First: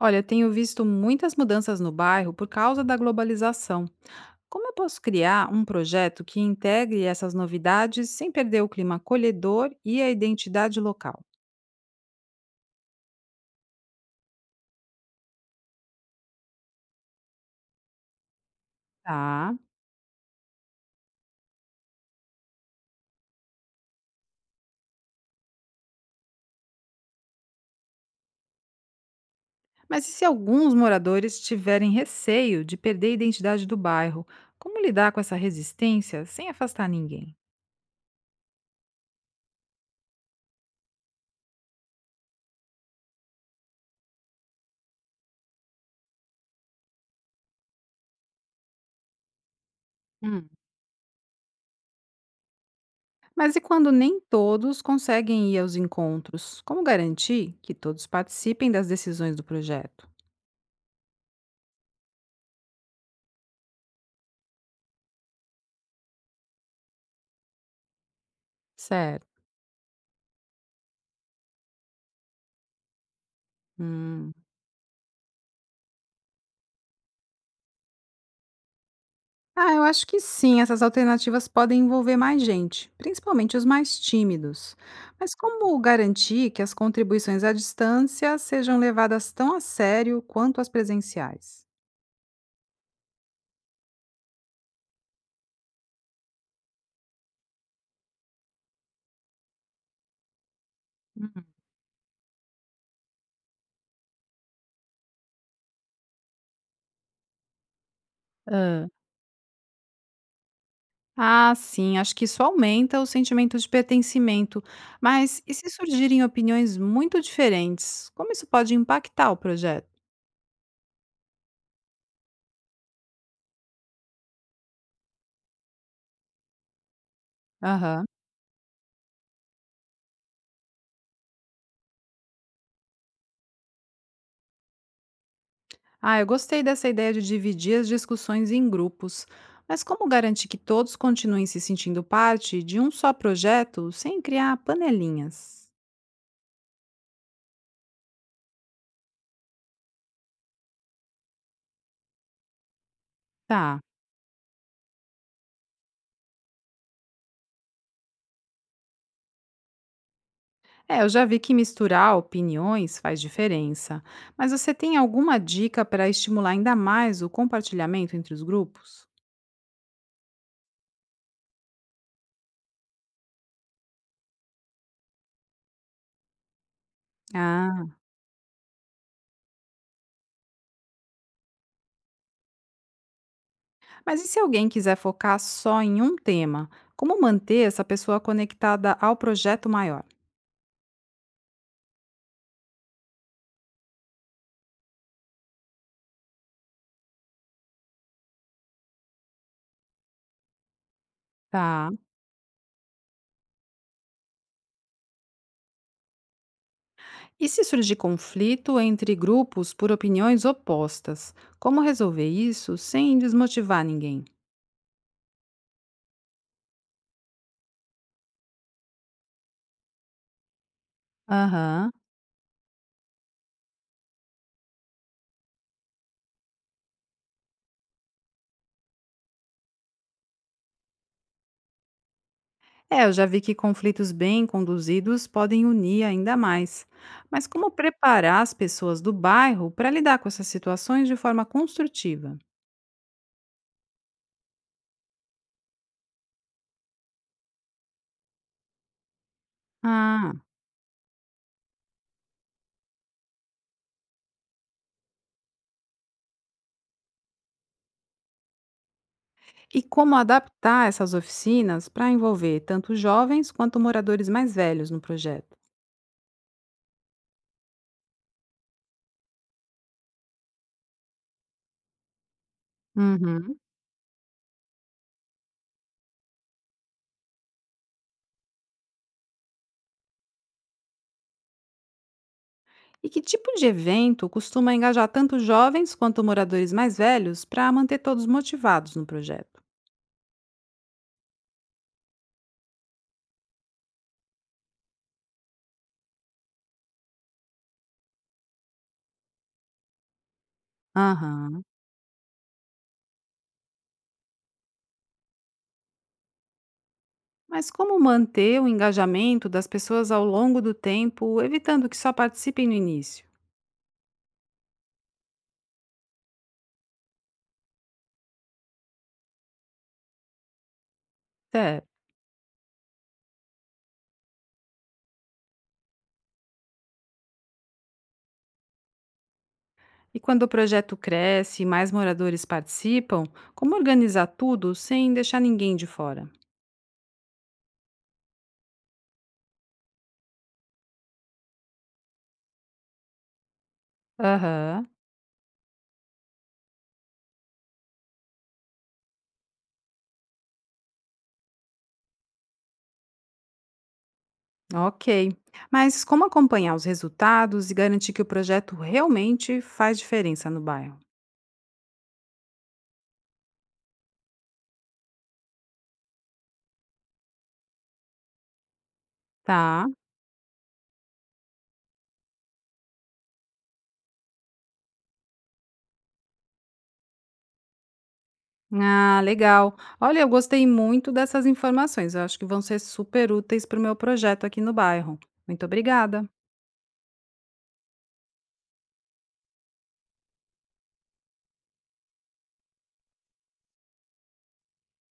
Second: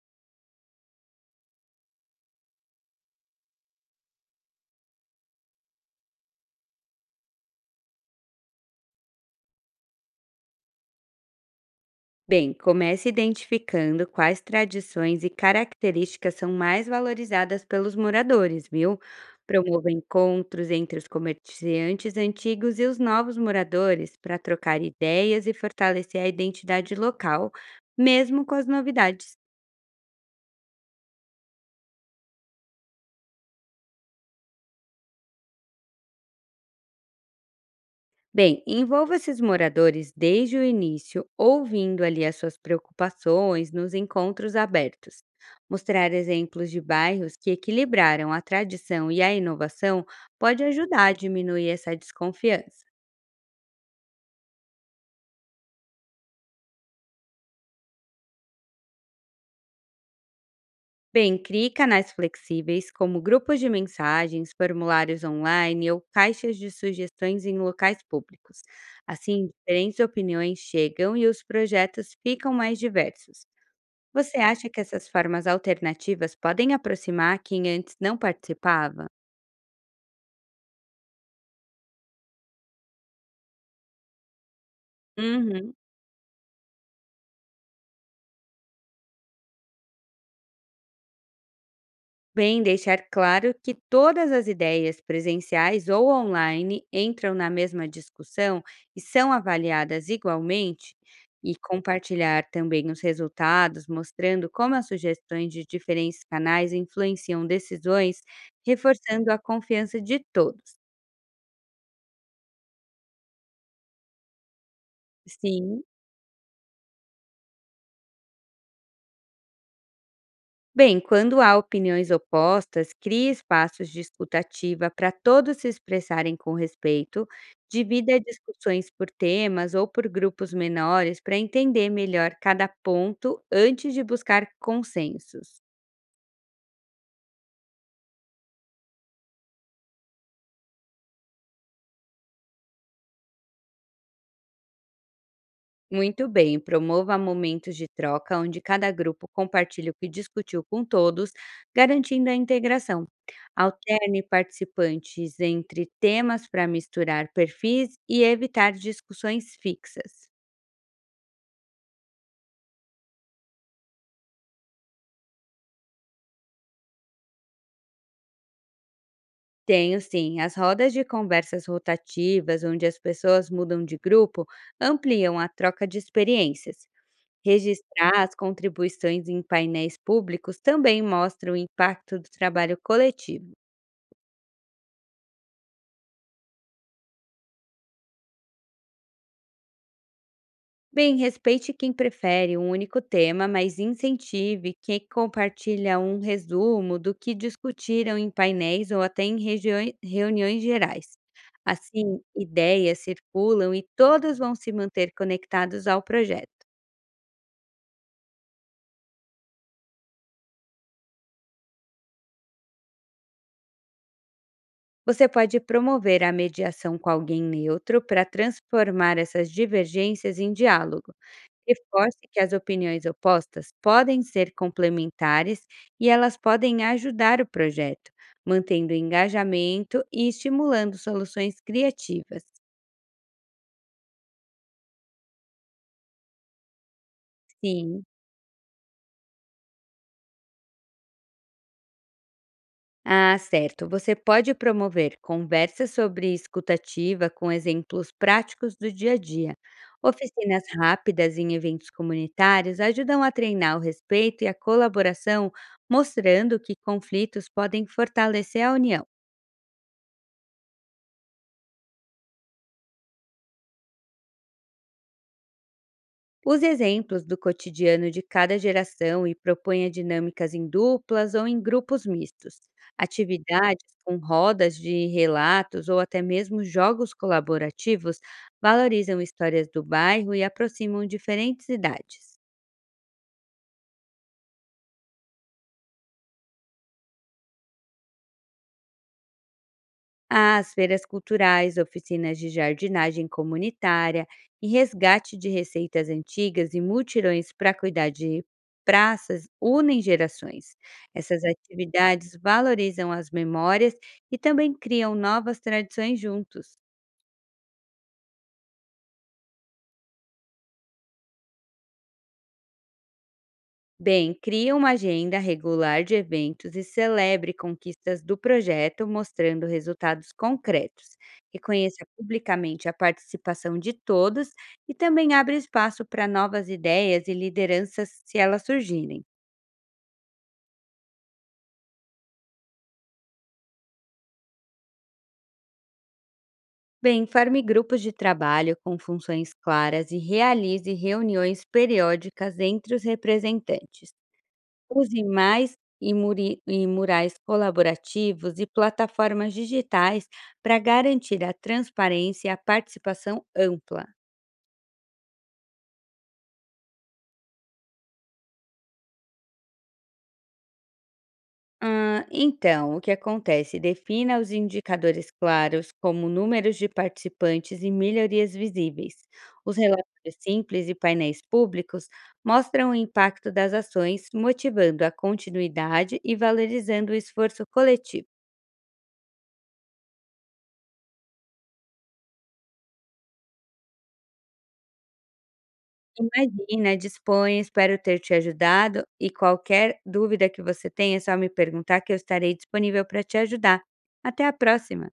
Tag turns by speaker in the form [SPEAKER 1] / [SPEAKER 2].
[SPEAKER 1] Olha, eu tenho visto muitas mudanças no bairro por causa da globalização. Como eu posso criar um projeto que integre essas novidades sem perder o clima acolhedor e a identidade local?
[SPEAKER 2] Bem, comece identificando quais tradições e características são mais valorizadas pelos moradores, viu?
[SPEAKER 1] Tá.
[SPEAKER 2] Promova encontros entre os comerciantes antigos e os novos moradores para trocar ideias e fortalecer a identidade local, mesmo com as novidades.
[SPEAKER 1] Mas e se alguns moradores tiverem receio de perder a identidade do bairro? Como lidar com essa resistência sem afastar ninguém?
[SPEAKER 2] Bem, envolva esses moradores desde o início, ouvindo ali as suas preocupações nos encontros abertos. Mostrar exemplos de bairros que equilibraram a tradição e a inovação
[SPEAKER 1] Hum.
[SPEAKER 2] pode ajudar a diminuir essa desconfiança.
[SPEAKER 1] Mas e quando nem todos conseguem ir aos encontros? Como garantir que todos participem das decisões do projeto?
[SPEAKER 2] Bem, crie canais flexíveis, como grupos de mensagens, formulários online ou caixas de sugestões em locais públicos.
[SPEAKER 1] Certo.
[SPEAKER 2] Assim, diferentes opiniões chegam e os projetos ficam mais diversos.
[SPEAKER 1] Hum.
[SPEAKER 2] Você acha que essas formas alternativas podem aproximar quem antes não participava?
[SPEAKER 1] Ah, eu acho que sim, essas alternativas podem envolver mais gente, principalmente os mais tímidos. Mas
[SPEAKER 2] Uhum.
[SPEAKER 1] como garantir que as contribuições à distância sejam levadas tão a sério quanto as presenciais?
[SPEAKER 2] Bem, deixar claro que todas as ideias presenciais ou online entram na mesma discussão e são avaliadas igualmente,
[SPEAKER 1] Uhum.
[SPEAKER 2] e compartilhar também os resultados, mostrando como as sugestões de diferentes canais influenciam decisões,
[SPEAKER 1] Ah,
[SPEAKER 2] reforçando a confiança de todos.
[SPEAKER 1] Ah, sim, acho que isso aumenta o sentimento de pertencimento. Mas e se
[SPEAKER 2] Sim.
[SPEAKER 1] surgirem opiniões muito diferentes? Como isso pode impactar o projeto?
[SPEAKER 2] Bem, quando há opiniões opostas, crie espaços de escuta ativa para todos se expressarem com respeito,
[SPEAKER 1] Aham.
[SPEAKER 2] divida discussões por temas ou por grupos menores para entender melhor cada ponto antes de buscar consensos.
[SPEAKER 1] Ah, eu gostei dessa ideia de dividir as discussões em grupos, mas como garantir que todos continuem se sentindo parte de um só projeto sem criar panelinhas?
[SPEAKER 2] Muito bem, promova momentos de troca onde cada grupo compartilha o que discutiu com todos, garantindo a integração.
[SPEAKER 1] Tá.
[SPEAKER 2] Alterne participantes entre temas para misturar perfis e evitar discussões fixas.
[SPEAKER 1] É, eu já vi que misturar opiniões faz diferença, mas você tem alguma dica para estimular ainda mais o compartilhamento entre os grupos?
[SPEAKER 2] Tenho sim. As rodas de conversas rotativas, onde as pessoas mudam de grupo, ampliam a troca de experiências.
[SPEAKER 1] Ah,
[SPEAKER 2] Registrar as contribuições em painéis públicos também mostra o impacto do trabalho coletivo.
[SPEAKER 1] mas e se alguém quiser focar só em um tema? Como manter essa pessoa conectada ao projeto maior?
[SPEAKER 2] Bem, respeite quem prefere um único tema, mas incentive quem compartilha um resumo do que discutiram em painéis ou até em reuniões gerais.
[SPEAKER 1] Tá.
[SPEAKER 2] Assim, ideias circulam e todos vão se manter conectados ao projeto.
[SPEAKER 1] E se surgir conflito entre grupos por opiniões opostas? Como resolver isso sem desmotivar ninguém?
[SPEAKER 2] Você pode promover a mediação com alguém neutro para transformar essas divergências em diálogo.
[SPEAKER 1] Aham.
[SPEAKER 2] Reforce que as opiniões opostas podem ser complementares e elas podem ajudar o projeto, mantendo o engajamento e estimulando soluções criativas.
[SPEAKER 1] É, eu já vi que conflitos bem conduzidos podem unir ainda mais. Mas como
[SPEAKER 2] Sim,
[SPEAKER 1] preparar as pessoas do bairro para lidar com essas situações de forma construtiva?
[SPEAKER 2] ah, certo. Você pode promover conversas sobre escutativa com exemplos práticos do dia a dia.
[SPEAKER 1] Ah,
[SPEAKER 2] Oficinas rápidas em eventos comunitários ajudam a treinar o respeito e a colaboração, mostrando que conflitos podem fortalecer a união.
[SPEAKER 1] e como adaptar essas oficinas para envolver tanto jovens quanto moradores mais velhos no projeto?
[SPEAKER 2] Os exemplos do cotidiano de cada geração e proponha dinâmicas em duplas ou em grupos mistos,
[SPEAKER 1] Uhum.
[SPEAKER 2] atividades com rodas de relatos ou até mesmo jogos colaborativos valorizam histórias do bairro e aproximam diferentes idades.
[SPEAKER 1] E que tipo de evento costuma engajar tanto jovens quanto moradores mais velhos para manter todos motivados no projeto?
[SPEAKER 2] As feiras culturais, oficinas de jardinagem comunitária e resgate de receitas antigas e multirões para cuidar de praças unem gerações. Essas
[SPEAKER 1] Aham.
[SPEAKER 2] atividades valorizam as memórias e também criam novas tradições juntos.
[SPEAKER 1] Mas como manter o engajamento das pessoas ao longo do tempo, evitando que só participem no início?
[SPEAKER 2] Bem, crie uma agenda regular de eventos e celebre conquistas do projeto, mostrando resultados concretos.
[SPEAKER 1] Certo.
[SPEAKER 2] Reconheça publicamente a participação de todos e também abre espaço para novas ideias e lideranças se elas surgirem.
[SPEAKER 1] E quando o projeto cresce e mais moradores participam, como organizar tudo sem deixar ninguém de fora?
[SPEAKER 2] Bem, forme grupos de trabalho com funções claras e realize reuniões periódicas entre os representantes.
[SPEAKER 1] Aham.
[SPEAKER 2] Use e murais colaborativos e plataformas digitais para garantir a transparência e a participação ampla.
[SPEAKER 1] Ok. Mas como acompanhar os resultados e garantir que o projeto realmente faz diferença no bairro?
[SPEAKER 2] Ah, então, o que acontece? Defina os indicadores claros, como números de participantes e melhorias visíveis. Os
[SPEAKER 1] Tá.
[SPEAKER 2] relatórios simples e painéis públicos mostram o impacto das ações, motivando a continuidade e valorizando o esforço coletivo.
[SPEAKER 1] Ah, legal. Olha, eu gostei muito dessas informações. Eu acho que vão ser super úteis para o meu projeto aqui no bairro. Muito obrigada.
[SPEAKER 2] Imagina, disponha, espero ter te ajudado e qualquer dúvida que você tenha, é só me perguntar que eu estarei disponível para te ajudar. Até a próxima.